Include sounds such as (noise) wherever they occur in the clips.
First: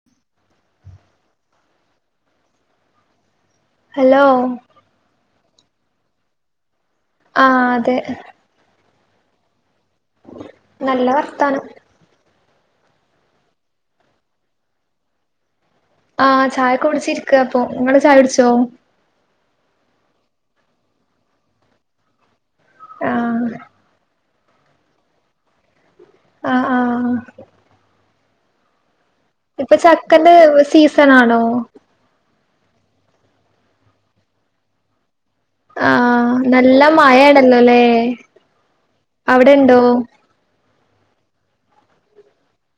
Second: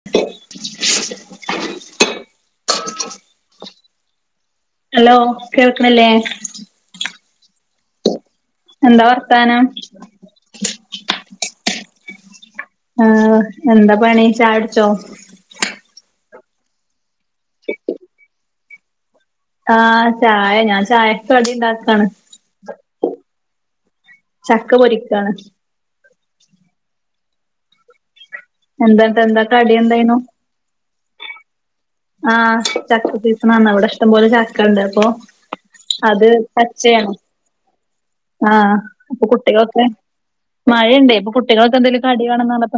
(inaudible) Hello. Hello കേൾക്ക്ണില്ലേ? ആഹ് അതെ. എന്താ വർത്താനം? നല്ല വർത്താനം. ആഹ് എന്താ പണി ചായ കുടിച്ചോ? ആഹ് ചായൊക്കെ കുടിച്ചിരിക്കാ ഇപ്പൊ ഇങ്ങൾ ചായ കുടിച്ചോ ആഹ് ചായ ഞാൻ ചായക്ക് കടി ഇണ്ടാക്കാണ് ആഹ് ചക്ക പൊരിക്കാണ് ആഹ് ആഹ് എന്താട്ട് എന്താ കടി ഇപ്പൊ എന്തായിനു ചക്കന്റെ സീസണാണോ ആഹ് ചക്കസീസണാന്ന് ഇവിടെ ഇഷ്ടംപോലെ ചക്കണ്ട് അപ്പൊ അത് ആഹ് നല്ല പച്ചയാണ് മഴയാണ്ന്നല്ലേ ആഹ് അപ്പൊ കുട്ടികളൊക്കെ മഴയുണ്ടേ അപ്പൊ കുട്ടികളൊക്കെ എന്തെങ്കിലും കടി വേണെന്ന് പറഞ്ഞപ്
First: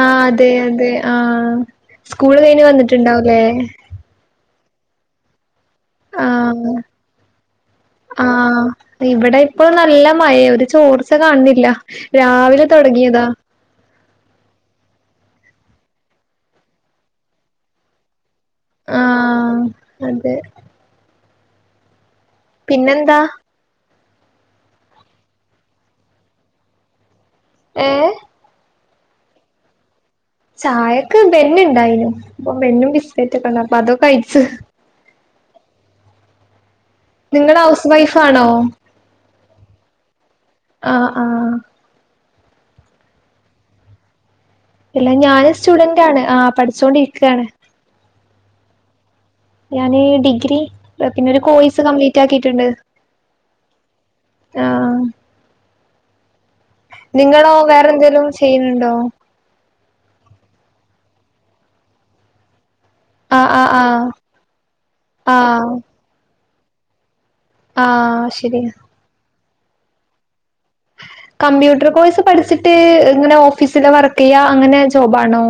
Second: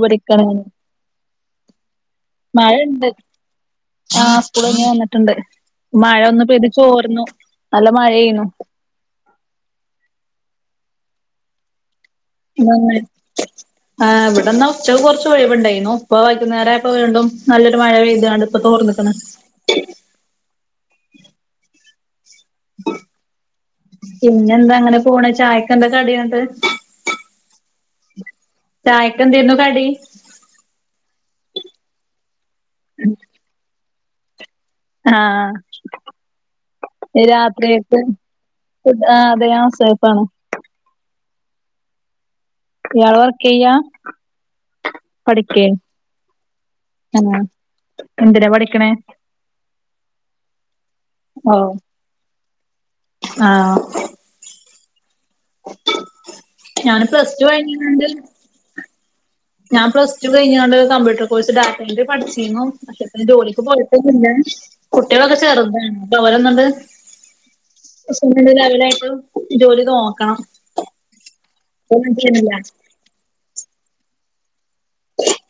ആഹ് അതെ അതെ ആഹ് സ്കൂള് കഴിഞ്ഞ് മഴണ്ട് വന്നിട്ടുണ്ടാവുല്ലേ ആഹ് സ്കൂൾ കഴിഞ്ഞ് വന്നിട്ടുണ്ട് മഴ ഒന്ന് പെയ്ത് ആഹ് ചോർന്നു നല്ല മഴെയ്ന്നു പ്പ ഇവിടെ ഇപ്പോ നല്ല മഴയാ ഒരു ചോർച്ച കാണുന്നില്ല രാവിലെ (inaudible) തുടങ്ങിയതാ ആഹ് ഇവിടൊന്ന് ഉച്ചക്ക് കുറച്ച് ഒഴിവുണ്ടായിന്നു. ഇപ്പ വൈകുന്നരായപ്പ വീണ്ടും നല്ലൊരു മഴ പെയ്തുകാണ്ട് ഇപ്പ തോർന്ന്ക്ക്ണ് ആഹ് (unintelligible) പിന്നെന്താ പിന്നെന്താ അങ്ങനെ പോണ് ചായക്കെന്താ കടിയന്നട്ട് ഏഹ് ചായക്കെന്തേര്ന്നു കടി ചായക്ക് ബെന്നുണ്ടായിനു അപ്പൊ ബെന്നും ബിസ്ക്കറ്റ് ഒക്കെ ഉണ്ട് അപ്പൊ അതൊക്കെയിച്ചു ആഹ് നിങ്ങള് ഹൗസ് രാത്രിയത്ത് വൈഫ് ആണോ ഫുഡ് ആഹ് അതെ ഞാൻ സേഫാണ് ആഹ് ആഹ് ഇയാൾ വർക്കെയ്യാ ഇല്ല ഞാന് സ്റ്റുഡന്റ് ആണ് ആ പഠിച് തന്നെ എന്തിനാ പഠിക്കണേ ഞാന് ഡിഗ്രി പിന്നൊരു ഓഹ് കോഴ്സ് കംപ്ലീറ്റ് ആക്കീട്ടുണ്ട് ആഹ് ആഹ് ഞാന് പ്ലസ് ടു നിങ്ങളോ വേറെ കഴിഞ്ഞിങ്ങാണ്ട് എന്തേലും ചെയ്യുന്നുണ്ടോ ഞാൻ പ്ലസ് ടു കഴിഞ്ഞ്ങ്ങാണ്ട് കമ്പ്യൂട്ടർ കോഴ്സ് ഡാറ്റഎൻട്രി പഠിച്ചീന്നു ഞാൻ ആഹ് ജോലിക്ക് ആഹ് ആഹ് പോയിട്ടൊന്നില്ലാ കുട്ടികളൊക്കെ ആഹ് ചെറുതാണ് അപ്പൊ അവരൊന്നൊണ്ട് ആഹ് ശരി (unintelligible) ഒരു ജോലി നോക്കണം കമ്പ്യൂട്ടർ ഇപ്പൊന്നും കോഴ്സ് ചെയ്യുന്നില്ല പഠിച്ചിട്ട് ഇങ്ങനെ ഓഫീസില് വർക്ക് ചെയ്യാ അങ്ങനെ ജോബ് ആണോ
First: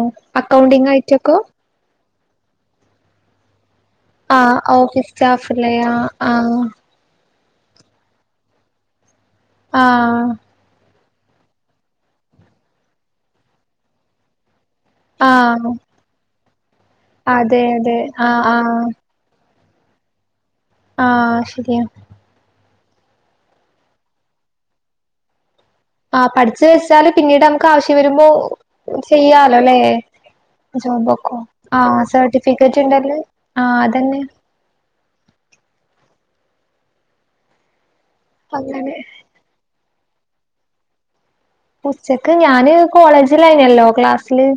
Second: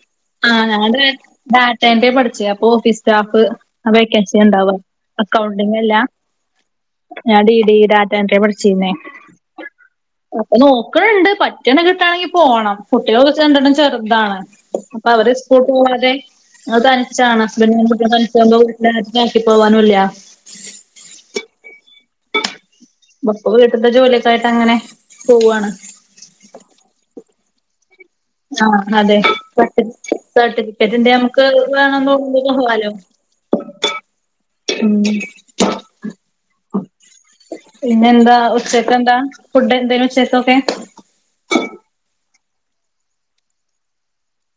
അക്കൗണ്ടിംഗ് ആയിട്ടൊക്കോ (unintelligible) പഠിച്ചെയാ അപ്പൊ ഓഫീസ് സ്റ്റാഫ് ആ വേക്കൻസി ആഹ് ഉണ്ടാവാ ഓഫീസ് സ്റ്റാഫല്ലേ അക്കൗണ്ടിങ്ങല്ലാ ആഹ് ആഹ് ഞാൻ ഡീ ഡി ഡാറ്റ എൻട്രി പഠിച്ചീന്നേ ആഹ് നോക്കണണ്ട് പറ്റണ കിട്ടാണെങ്കി പോണം കുട്ടികള്ന്ന്ച്ചാ രണ്ടെണ്ണം ചെറുതാണ് അപ്പ അവര് സ്‌കൂൾ ആഹ് പൂവാതെ ഞങ്ങൾ തനിച്ചാണ് അതെ ഹസ്ബൻഡും അതെ കുട്ട്യോളു ആഹ് (unintelligible) ആഹ് ങ്ങും ആക്കി പോവാനുംല്യ ആഹ് ശരിയാ. ബ പ്പ വീട്ട്ത്തെ ജോലിയൊക്കായിട്ട് അങ്ങനെ പോവാണ്. ആഹ് പഠിച്ചു വെച്ചാല് പിന്നീട് നമുക്ക് ആവശ്യം വരുമ്പോ ആഹ് അതെ ചെയ്യാലോ ല്ലേ. സർട്ടിഫിക്കറ്റിന്റെ ജോബൊക്കൊ നമുക്ക് വേണം ആഹ് തോന്നുമ്പോ പോവാലോ സർട്ടിഫിക്കറ്റ്ണ്ടേല്. ആഹ് അതന്നെ. ഉം പിന്നെന്താ അങ്ങനെ ഉച്ചക്കെന്താ ഫുഡ് എന്തേനു ഉച്ചക്കൊക്കെ? ഉച്ചക്ക് ഞാന് കോളേജിലായിന്യല്ലോ ക്ലാസ്സില്.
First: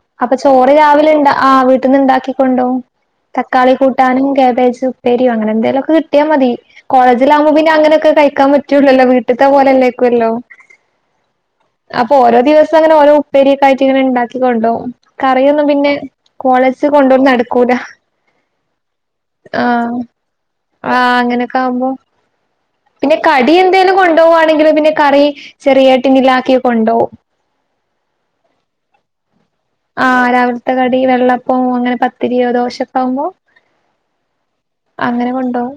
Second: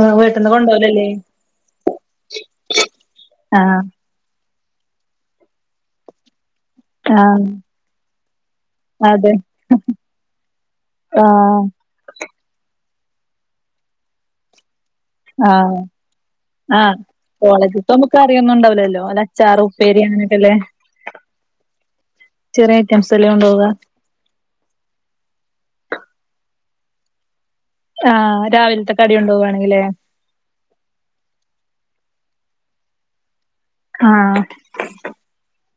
ആഹ് അപ്പ വീട്ട്ന്ന് ചോറ് കൊണ്ടോവലല്ലേ രാവിലെ ണ്ടാ ആഹ് വീട്ട്ന്ന് ഇണ്ടാക്കിക്കൊണ്ടോകും. തക്കാളി ആഹ് കൂ ട്ടാനും കാബേജ് ഉപ്പേരിയും അങ്ങനെ എന്തെലുംക്കെ കിട്ടിയാ മതി. കോളേജില് ആഹ് ആകുമ്പോ പിന്നെ അങ്ങനൊക്കെ കഴിക്കാൻ പ റ്റൂലല്ലോ അതെ വീട്ട്ത്തെ പോലെല്ലേയ്ക്കൊല്ലോ. ആഹ് അപ്പൊ ഓരോ ദിവസം അങ്ങനെ ഓരോ ഉപ്പേരി യൊക്കെ ആയിട്ട് ഇങ്ങനെ ഉണ്ടാക്കികൊണ്ടോവും. ആഹ് ആഹ് കൊണ്ടോവല് നടക്കൂല കോളേജ്ത്താവുമ്പം കറിയൊന്നുംണ്ടാവൂല്ലല്ലോ അല്ലെ അച്ചാറ് ആഹ് ഉപ്പേരി അങ്ങന്യൊക്കല്ലെ. ആഹ് അങ്ങനൊക്കാവുമ്പോ ഐറ്റംസ് പിന്നെ അല്ലേ കടി കൊണ്ടോവാ എന്തെലും കൊണ്ടോവാണെങ്കില് പിന്നെ കറി ചെറിയ ടിന്നിലാക്കി കൊണ്ടോവും. ആഹ് രാവിലത്തെ കടി കൊണ്ടോവാണെങ്കി ല്ലേ. ആഹ് രാവിൽത്തെ കടി വെള്ളപ്പം അങ്ങനെ പത്തിരിയോ ദോശൊക്കെ ആവുമ്പോ. ആഹ് അങ്ങനെ കൊണ്ടോവും.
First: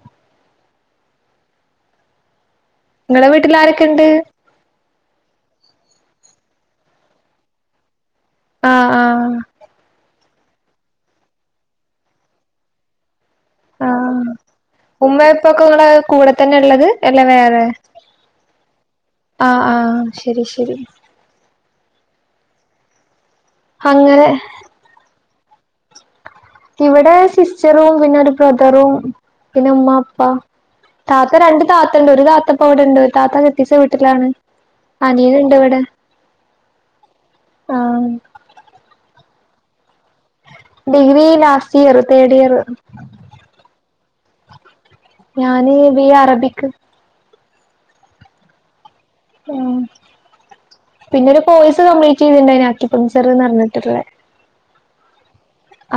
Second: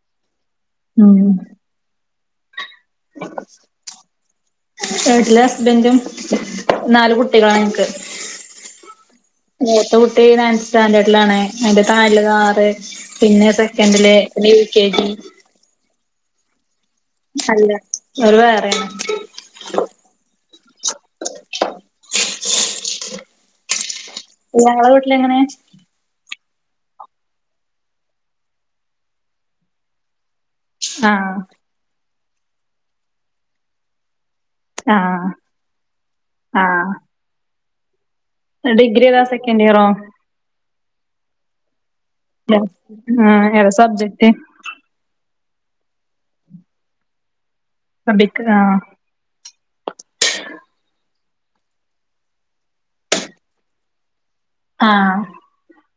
ഉം ഇങ്ങളെ വീട്ടിലാരെക്കെണ്ട്? വീട്ടില് ഹസ്ബൻഡും നാലു കുട്ടികളാ ഇൻക്ക്. ആഹ് ആഹ് മൂത്ത കു ട്ടി നയൺത് സ്റ്റാൻഡേർഡിലാണ്. അതിൻ്റെ താഴെല്ലത് ആറ്, പിന്നെ സെ ക്കെൻ്റ്ല് ആഹ് പിന്നെ യു കെ ജി. ഉമ്മ ഇപ്പൊക്കെ ഇങ്ങളെ കൂടെ തന്നെ ള്ളത്? എല്ല വേറെ. അല്ല ഓര് വേറെയാണ് ആഹ് ആഹ് ശരി ശരി. ഹങ്ങനെ ഇയ ഇങ്ങളെ വീട്ടിലെങ്ങനെ? ഇവടെ സിസ്റ്ററും പിന്നെ ഒരു ബ്രദറും പിന്നെ ഉമ്മ ഉപ്പ. താത്ത ആഹ് രണ്ട് താത്ത ണ്ട്. ഒരു താത്ത ഇപ്പവടെണ്ട്. ഒരു താത്ത കെട്ടിച്ച വീട്ടിലാണ്. ആഹ് അനിയന് ഇണ്ട് വടെ ആഹ് ആഹ്. ഡിഗ്രി ഏതാ, സെക്കൻഡ് ഇയറോ? ഡിഗ്രി ലാസ്റ്റ് ഇയർ തേഡ് ഇയർ. ആഹ് ഏതാ സബ്ജക്റ്റ്? ഞാന് ബി എ അറബിക്. റബിക് ആഹ്. ഉം. പിന്നെ ഒരു കോഴ്സ് കംപ്ലീറ്റ് ചെയ്തിണ്ടായിന് അക്കിപ്പങ്ജർന്ന് പർഞ്ഞിട്ട്ള്ളെ. ആഹ്.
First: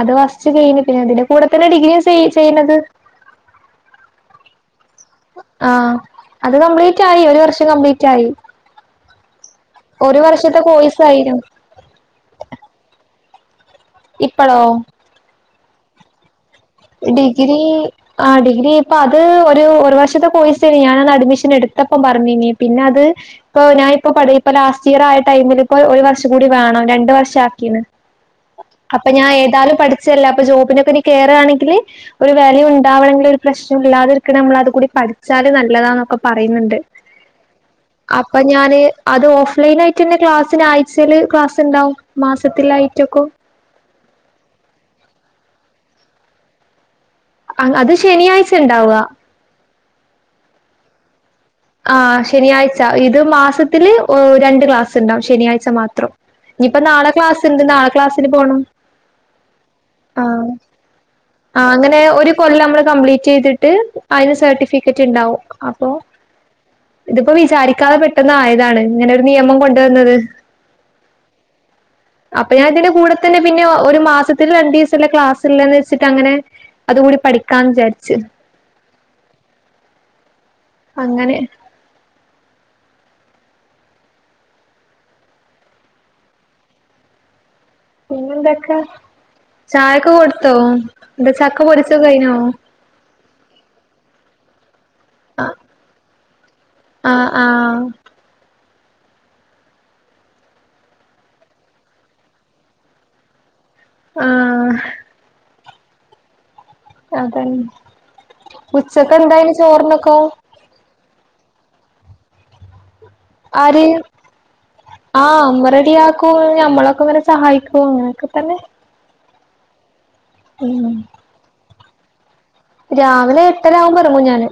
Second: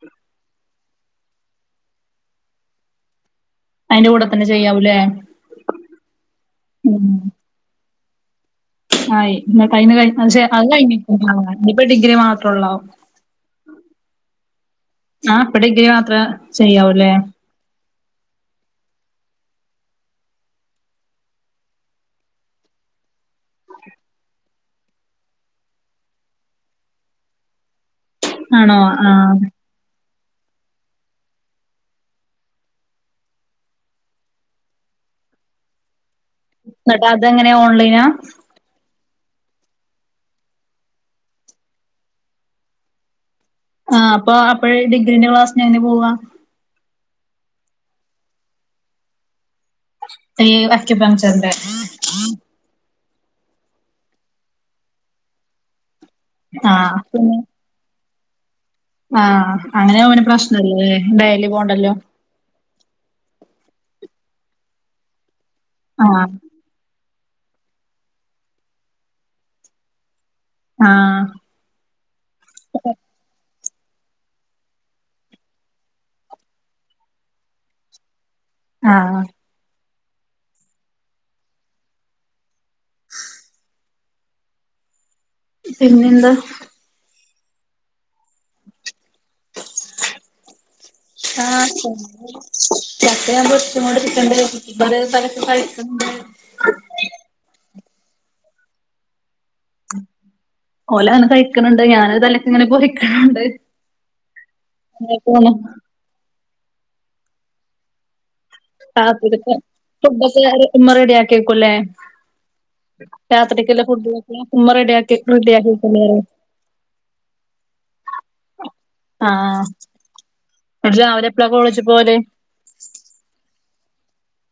അത് ഫസ്റ്റ് ചെയ്ണത് പിന്നെ അതിന്റെ കൂടെ തന്നെ ഡിഗ്രിം സെയ് ചെയ്യ്ണത്. അയിന്റെ കൂടെ തന്നെ ചെയ്യാവൂലേ ആഹ് അത് ഉം കംപ്ലീറ്റായി ഒരു വർഷം കംപ്ലീറ്റായി. ആയി. ഇന്നട്ടയ്ന് കഴ് പക്ഷെ അത് കഴിഞ്ഞ് കോഴ്സ് (unintelligible) ആയിനു ആഹ് ഇനിപ്പ ഡിഗ്രി മാത്രൊള്ളോ. ഇപ്പളോ ആഹ് (unintelligible) ചെയ്യാവൂല്ലേ ഡിഗ്രി ആഹ് ഡിഗ്രി ഇപ്പ അത് ഒരു ഒരു വർഷത്തെ കോഴ്സെയ്ന് ഞാനന്ന് അഡ്മിഷൻ എടുത്തപ്പം പറഞ്ഞീനി പിന്നെ അത് ഇപ്പൊ ഞാൻ ഇപ്പോ ഇപ്പ ലാസ്റ്റ് ഇയർ ആയ ടൈമിൽ ഇപ്പോ ഒരു വർഷം കൂടി വേണം രണ്ട് വർഷം ആക്കീണ് ആണോ അപ്പൊ ഞാൻ ആഹ് ഏതായാലും പഠിച്ചല്ലേ അപ്പൊ ജോബിനൊക്കെനി കേറാണെങ്കി ഒരു വിലയുണ്ടാവണമെങ്കിൽ ഒരു പ്രശ്നം ഇല്ലാതിരിക്ക നമ്മള് അത് കൂടി പഠിച്ചാല് നല്ലതാന്നൊക്കെ പറ- പറയുന്നുണ്ട് എന്നിട്ട് അതെങ്ങനെ ഓൺലൈനാ അപ്പ- ഞാന് അത് ഓഫ്‌ലൈനായിട്ട് തന്നെ ക്ലാസ്സിന് ആഴ്ചയില് ക്ലാസ് ഉണ്ടാവും മാസത്തിലായിട്ടൊക്കെ ആഹ് അപ്പോ അപ്പോഴ്‌ ഡിഗ്രീന്റെ ക്ലാസിന് എങ്ങനെ പോവാ അ അത് ശനിയാഴ്ച ഉണ്ടാവുക ഈ അക്യുപഞ്ചറിന്റെ ആഹ് ശനിയാഴ്ച ഇത് മാസത്തില് രണ്ട് ക്ലാസ്സ്ണ്ടാവും ശനിയാഴ്ച മാത്രം ഇനിയിപ്പൊ ആഹ് നാളെ പിന്നെ ക്ലാസ്ണ്ട് നാളെ ക്ലാസ്സിന് പോണം ആഹ് അങ്ങനെ ആവുമ്പം പ്രശ്ന ഇല്ലല്ലേ ഡെയ്ലി പോണ്ടല്ലോ ഈ കൊല്ലം നമ്മൾ കപ്ലീറ്റ് ചെയ്തിട്ട് അയിന് സർട്ടിഫിക്കറ്റ് ഉണ്ടാവും അപ്പോ ആഹ് ഇതിപ്പോ വിചാരിക്കാതെ പെട്ടെന്ന് ആയതാണ് ഇങ്ങനെ ഒരു നിയമം കൊണ്ടുവന്നത് ആഹ് അപ്പൊ ഞാൻ ഇതിന്റെ കൂടെ തന്നെ പിന്നെ ഒരു മാസത്തില് രണ്ട് ദിവസല്ലേ ക്ലാസ് ഇള്ളേന്ന് വെച്ചിട്ട് അങ്ങനെ അതു കൂടി പഠിക്കാന്ന് വിചാരിച്ചു ആഹ് അങ്ങനെ (inaudible) പിന്നെന്താ പിന്നെന്തൊക്കാ ചായൊക്കെ കൊടുത്തോ എന്താ ചക്ക പൊരിച്ചത് കഴിഞ്ഞോ ആഹ് ആഹ് (unintelligible) ആഹ് ആഹ് ഓലങ്ങനെ കഴിക്കണണ്ട് ഞാന് (unintelligible) ആഹ് അങ്ങനെ പോണു അതെ രാത്രിക്കത്തെ ഉച്ചക്കെന്തായിന് ചോറിനൊക്കെ ഫുഡൊക്കെ ഉമ്മ റെഡിയാക്കി വെക്കുല്ലേ രാത്രിക്കുള്ള ആര് ഫുഡൊക്കെ ഉമ്മ റെഡിയാക്കി ആഹ് അമ്മ റെഡിയാക്കി വെക്കുല്ലേ റെഡിയാക്കും ഞമ്മളൊക്കെ ഇങ്ങനെ സഹായിക്കും അങ്ങനൊക്കെ തന്നെ ആഹ് ഉം എന്നിട്ട് രാവിലെ എപ്പോളാ കോളേജി പോവല് രാവിലെ എട്ടര ആകുമ്പോ ഇറങ്ങും ഞാന്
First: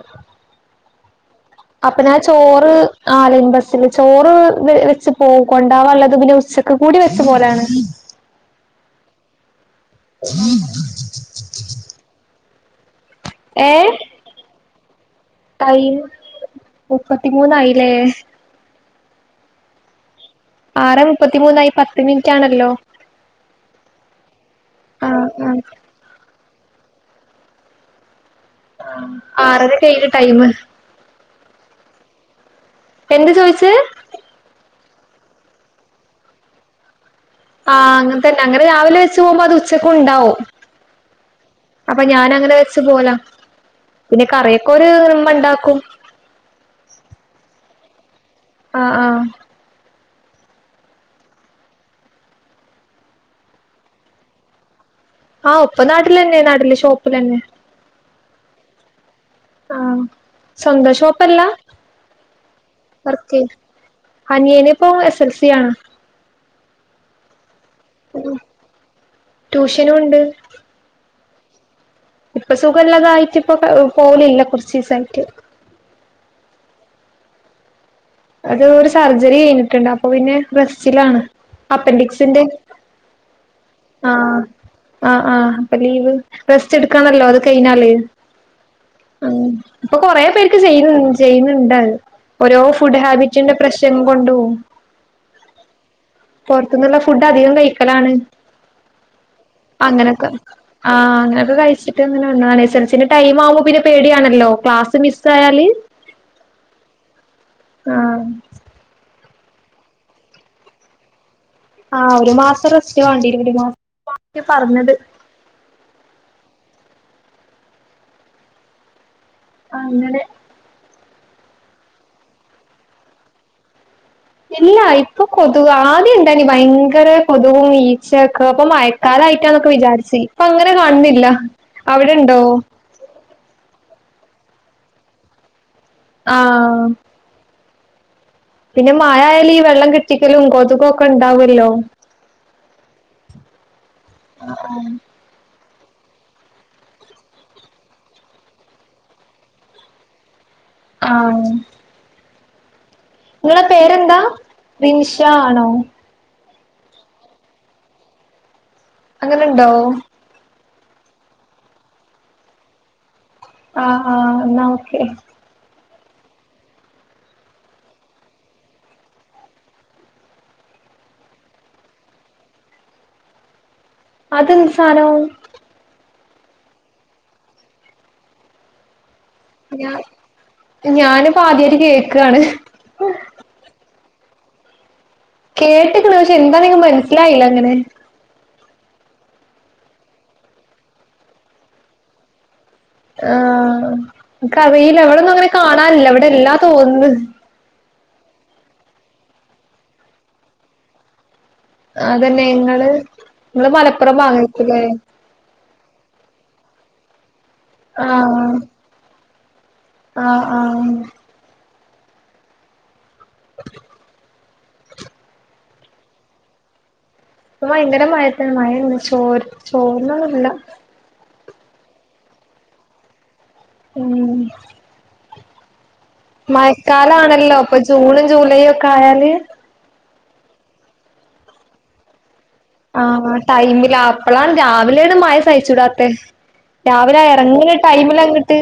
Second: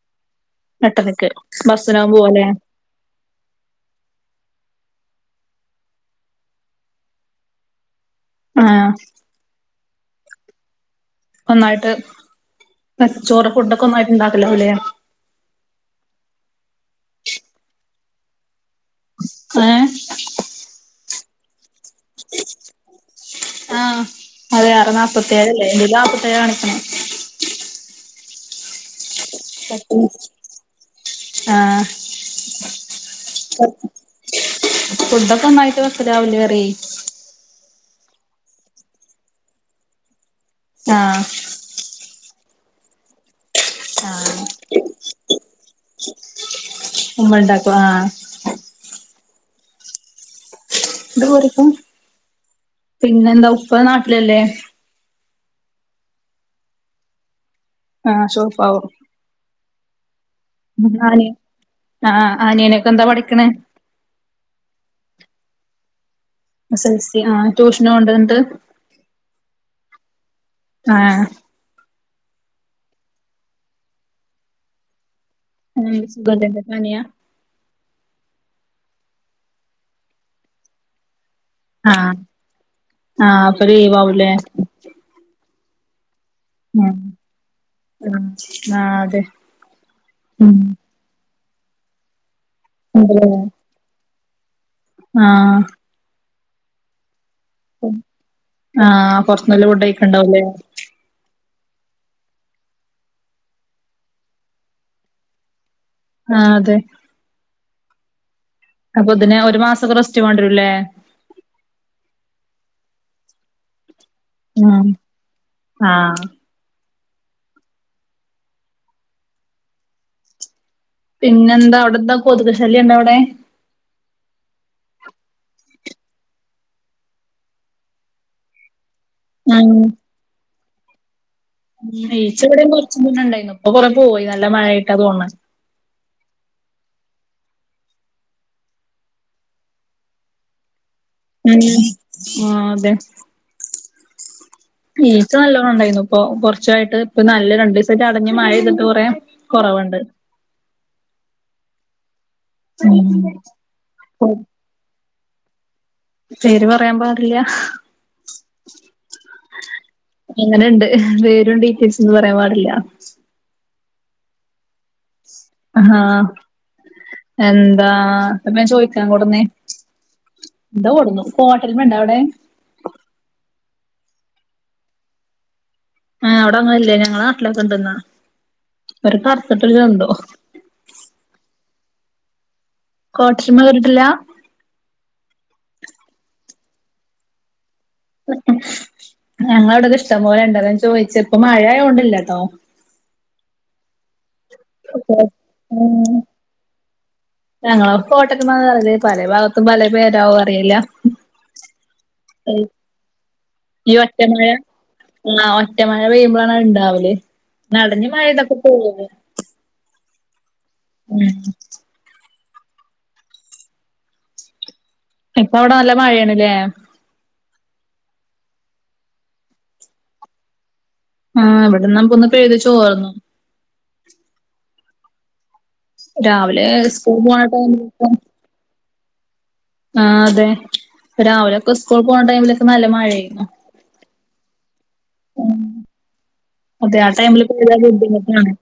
എട്ടരയ്ക്ക് അപ്പ ഞാൻ ചോറ് ആഹ് ലൈൻ ബസ്സില് ചോറ് വെച്ച് പോ കൊണ്ട് പോവാള്ളുത് പിന്നെ ഉച്ചക്കൂടി വെച്ച് പോവലാണ് ആഹ് ഒന്നായിട്ട് ചോറ് ഫുഡൊക്കെ ഒന്നായിട്ട് ഇണ്ടാക്കി (unintelligible) ടൈമ് മുപ്പത്തിമൂന്നായില്ലേ ഏഹ് ആറ് മുപ്പത്തി മൂന്നായി പത്ത് മിനിറ്റാണല്ലോ ആഹ് അതെ ആറ് ആഹ് ആഹ് നാല്പത്തേഴല്ലേ എൻ്റേലും നാല്പ്പത്തിേഴാ കാ ണിക്കണ ആഹ് ഉം ആഹ് എന്ത് ചോയിച്ചേ ഫുഡൊക്കെ ഒന്നായിട്ട് വെക്കും രാവിലെ വറി ആഹ് അങ്ങനെ തന്നെ അങ്ങനെ രാവിലെ വെച്ച് പോവുമ്പോ അത് ഉച്ചക്ക്‌ണ്ടാവും ആഹ് അപ്പൊ ഞാൻ അങ്ങനെ വെച്ച് പോവലാ പിന്നെ കറിയൊക്കെ ഒരു ഇമ്മ ഉണ്ടാക്കും ഉമ്മണ്ടാക്കുആഹ് ആ ആ ഇത് മോറിക്ക പിന്നെന്ത ഉപ്പ നാട്ടിലല്ലേ ആഹ ഉപ്പാ നാട്ടിൽ തന്നെ നാട്ടില് ഷോപ്പിൽ തന്നെ ആഹ ഷോപ്പാവും ആഹ് (unintelligible) സ്വന്തം ഷോപ്പല്ല ആഹ ആനിയനൊക്കെ എന്താ പഠിക്കണ് അനിയനിപ്പൊ എസ് എസ് എൽ സി ആണ് എസ് എസ് എൽ സി ആ ട്യൂഷന് പോവ്ണ്ടൊന്നട്ട് ട്യൂഷനും ഉണ്ട്. ആഹ ഇപ്പൊ സുഖല്ലാതായിട്ട് ഇപ്പൊ പോവലില്ല കുറച്ച് ദിവസം ആയിട്ട് ഏ സുഖല്ലെ എന്ത പനിയ അത് ഒരു സർജറി കഴിഞ്ഞിട്ടുണ്ട് അപ്പൊ പിന്നെ റെസ്റ്റിലാണ് ആഹ് അപ്പന്റിക്സിന്റെ ആഹ് അപ്പൊ ആ ലീവാവൂല്ലേ അ ആ അപ്പൊ ലീവ് റസ്റ്റ് ആഹ് എടുക്കണല്ലൊ അത് കഴിഞ്ഞാല് ആഹ് അതെ ഇപ്പൊ കൊറേ ഉം പേർക്ക് ചെയ്യുന്നുണ്ട് ചെയ്യുന്നുണ്ടത് ഓരോ ഫുഡ് ഹാബിറ്റിന്റെ പ്രശ്നങ്ങൾ കൊണ്ടും ആഹ പുറത്തുന്നുള്ള ഫുഡ് അധികം കഴിക്കലാണ് ആഹ് പൊറത്ത്ന്നല്ല ഫുഡ് അങ്ങനെയൊക്കെ കഴിക്ക്ണ്ടാവുംല്ലേ ആഹ് അങ്ങനൊക്കെ കഴിച്ചിട്ട് അങ്ങനെ വന്നതാണെയ് സെൽഫിന്റെ ടൈം ആവുമ്പൊ പിന്നെ പേടിയാണല്ലോ ക്ലാസ് മിസ് ആയാല് ആഹ അതെ ആഹ് അപ്പൊ പിന്നെ ഒരു മാസൊക്കെ റസ്റ്റ് വാണ്ടിവെരുല്ലേ ആഹ ഒരു മാസം റെസ്റ്റ് വേണ്ടി വരും മാസം ഉ ആഹ ആ അങ്ങനെ പിന്നെ എന്താ അവിടെന്താ കൊതുക് ശല്യം ഉണ്ടോ അവിടെ ഇല്ല ഇപ്പൊ കൊതു ആദ്യം ഇണ്ടായിനി ഭയങ്കര കൊതുകും ഈച്ചയൊക്കെ ഇപ്പ മഴക്കാലായിട്ടാന്നൊക്കെ ആഹ് വിചാരിച്ച് ഇപ്പൊ അങ്ങനെ കാണുന്നില്ല ആ ഈച്ച അവിടെണ്ടോ ഇവിടെയും കൊറച്ച് മുന്നെ ഉണ്ടായിരുന്നു ഇപ്പൊ കൊറേ പോയി നല്ല മഴ ആയിട്ടാണ് തോന്നുന്നു ആഹ പിന്നെ മഴ ആയാലും ഈ വെള്ളം കെട്ടിക്കലും കൊതുകൊക്കെ ഉണ്ടാവല്ലോ ആഹ് അതെ ആഹ ആഹ് ഈച്ച നല്ലോണ്ണം ഉണ്ടായിരുന്നു ഇപ്പൊ കൊറച്ചായിട്ട് ഇപ്പ നല്ല രണ്ട് ദിവസമായിട്ട് അടഞ്ഞ് മഴ പെയ്തിട്ട് കുറേ കുറവുണ്ട് ആഹ ഉം നിങ്ങളെ പേരെന്താ റിൻഷ ആണോ പേര് പറയാൻ പാടില്ല അങ്ങനെണ്ടോ അങ്ങനെണ്ട് പേരും ഡീറ്റെയിൽസ് ഒന്നും പറയാൻ പാടില്ല ആഹ് ആഹ് എന്നാ ഓക്കെ ആഹ് എന്താ ഇപ്പൊ ചോയ്ക്കാൻ കൊടന്നെ എന്തോ കൊടുന്നു കോട്ടെര്മ്മ ഇണ്ടോ അവിടെ അതെന്ത സാനം ആഹ് അവിടെ അങ്ങന ഇല്ലലെ ഞങ്ങളെ നാട്ടിലൊക്കെണ്ട്ന്ന ഒരു കറുത്തിട്ട് ഒരു ജന്തു ഞാനിപ്പൊ ആദ്യായിട്ട് കേക്കാണ് കോട്ടര്മ കേട്ടിട്ടില്ല കേട്ട്ക്ക്‌ണ് പക്ഷെ എന്താന്നിന്ക്ക്‌ മനസ്സിലായില്ല അങ്ങനെ ഞങ്ങവിടെ ഇഷ്ടം പോലെ ഉണ്ടത് അത ഞാൻ ചോദിച് ഇപ്പൊ മഴയോണ്ടില്ലട്ടോ ആഹ് ക്കറീല ഇവിടൊന്നും അങ്ങനെ കാണാനില്ല ഇവിടെ ഇല്ലാ തോന്ന്ന്ന് ഞങ്ങളൊക്കെ കോട്ടര്മ എന്ന പറയല് പല ഭാഗത്തും പല പേരവും അറിയില്ല അതന്നെ നിങ്ങള് നിങ്ങള് ഈ മലപ്പുറം ഒറ്റ മഴ ഭാഗയിരിക്കും ലേ ആഹ് ഒറ്റ മഴ പെയ്യുമ്പോഴാണ് ഉണ്ടാവല് നടഞ്ഞ മഴ ആഹ് ഇതൊക്കെ പോവേ. ആഹ് ആഹ് ഉം അ ഇപ്പ അവിടെ നല്ല മഴയണല്ലേ ഇപ്പ ഭയങ്കര മഴത്ത് മഴ ചോ ചോറിന്നൊന്നുല്ല ആഹ് എവിടെന്ന്പൊന്ന് പഴുത് ചോർന്നു ഉം ഉം രാവിലെ മഴക്കാല സ്കൂൾ പോണ ആണല്ലോ ഇപ്പൊ ടൈമിലൊക്കെ ജൂണും ജൂലൈയും ഒക്കെ ആയാല് ആഹ് അതെ രാവിലെ ഒക്കെ സ്കൂൾ പോകണ ടൈമില് ആഹ് ടൈമില്ല അപ്പളാണ് രാവിലെണ് മഴ ഉം സഹിച്ചൂടാത്തെ അതെ ആ രാവിലെ ടൈമില് പെയ്താ ഇറങ്ങുന്ന ടൈമില് ബുദ്ധിമുട്ടാണ്. അങ്ങട്ട്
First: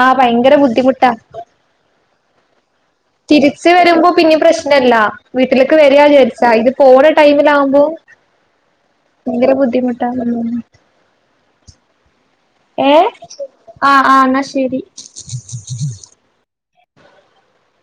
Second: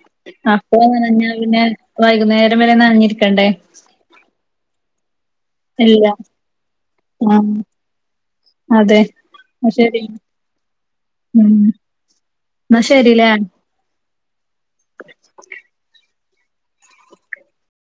ആഹ് ഭയങ്കര അപ്പൊ ബുദ്ധിമുട്ടാ നനഞ്ഞാ പിന്നെ വൈകുന്നേരം വരെ നനഞ്ഞ് ഇരി തിരിച്ച് വരുമ്പോ പിന്നെ പ്രശ്നല്ല വീട്ടിലേക്ക് വരിക ഇല്ല. വിചാരിച്ചാ ഇത് പോണ ടൈമില ആഹ് ആവുമ്പോ അതെ ശരിയ ഉം ഉം എന്നാ ഏഹ് ശരില്ലേ ആഹ് ആഹ് എന്നാ ശരി